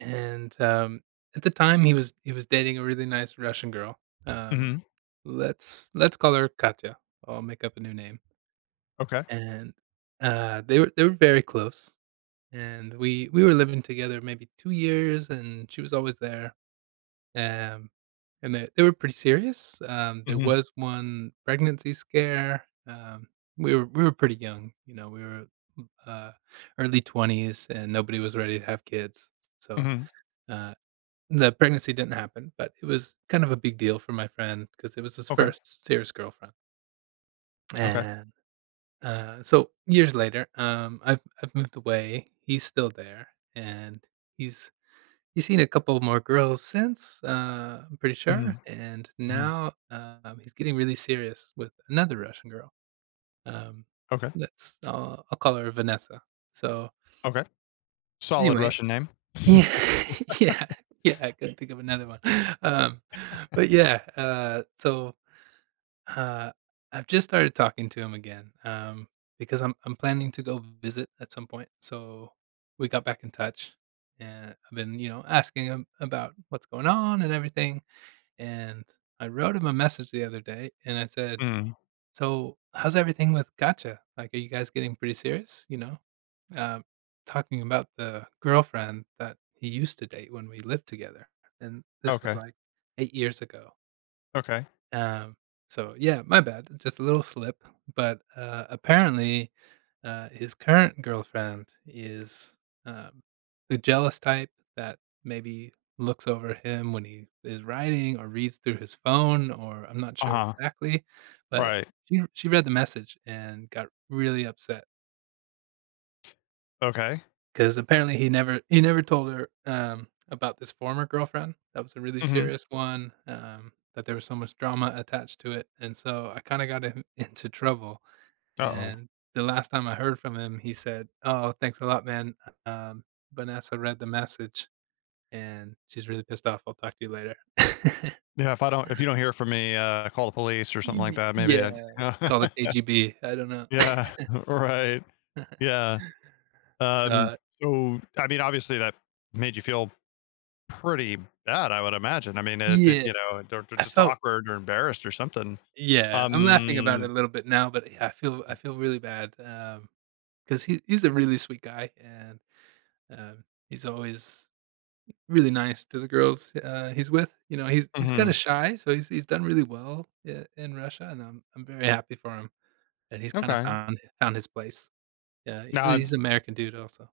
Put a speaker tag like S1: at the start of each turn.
S1: And, um, at the time, he was he was dating a really nice Russian girl, um,
S2: Mhm.
S1: let's let's call her Katya, I'll make up a new name.
S2: Okay.
S1: And, uh, they were they were very close, and, we we were living together, maybe 2 years, and she was always there. Am, and that they were pretty serious. Um, there
S2: Mhm.
S1: was 1 pregnancy scare, um, we were we were pretty young, you know, we were, m uh, early 20s, and nobody was ready to have kids, s so,
S2: Mhm.
S1: uh, the pregnancy didn't happen, but it was kind of a big deal for my friend, 'cause it was his
S2: Okay.
S1: first serious girlfriend.
S2: Okay.
S1: And, uh so, years later, um, I've I've moved away, he's still there, and, he's he's seen a couple more girls since, uh, I'm pretty sure,
S2: Mhm.
S1: and
S2: Mhm.
S1: now, um, he's getting really serious with another Russian girl, um,
S2: Okay.
S1: let's, uh, I'll call her Vanessa, so
S2: Okay. Solid
S1: anyway
S2: Russian name.
S1: Yeah, yeah, yeah, I couldn't think of another one, um but yeah, uh, so, uh I've just started talking to him again, um, because I'm I'm planning to go visit at some point, so, we got back in touch, and I've been, you know, asking him about what's going on, and everything, and I wrote him a message the other day, and I said,
S2: Mm.
S1: "So, how's everything with Katya, like, are you guys getting pretty serious?" You know, uh, talking about the girlfriend that he used to date when we lived together, and this was,
S2: Okay.
S1: like, 8 years ago.
S2: Okay.
S1: Um, so, yeah, my bad, just a little slip, but, uh, apparently, uh, his current girlfriend is, uh, the jealous type that maybe looks over him when he is writing, or reads through his phone, or I'm not sure
S2: Uh-huh.
S1: exactly, but
S2: Right.
S1: she she read the message, and got really upset.
S2: Okay.
S1: 'Cause apparently, he never he never told her, um, about this former girlfriend, that was a really
S2: Mhm.
S1: serious one, um, that there was so much drama attached to it, and so, I kinda got him into trouble,
S2: Uh-oh.
S1: and the last time I heard from him, he said, "Oh, thanks a lot, man. Um, Vanessa read the message, and she's really pissed off. I'll talk to you later."
S2: "Yeah, if I don't if you don't hear from me, uh, call the police, or something like
S1: Y
S2: that, maybe
S1: yeah. Call the
S2: I"
S1: KGB, I don't know.
S2: Yeah. Right. Yeah.
S1: It's
S2: Um,
S1: odd.
S2: so, I mean, obviously that made you feel pretty bad, I would imagine, I mean, it it, you
S1: Yeah.
S2: know, they're they're
S1: I
S2: just
S1: felt
S2: awkward, or embarrassed, or something.
S1: Yeah, I'm laughing about
S2: Um
S1: it a little bit now, but y I feel I feel really bad, um, 'cause he he's a really sweet guy, and, um, he's always really nice to the girls, uh, he's with, you know? He's he's kinda
S2: Mhm.
S1: shy, so he's he's done really well, eh, in Russia, and I'm I'm very happy for him, and he's kinda
S2: Okay.
S1: found found his place. Yeah, he's
S2: Now,
S1: a he's
S2: I've
S1: American dude, also.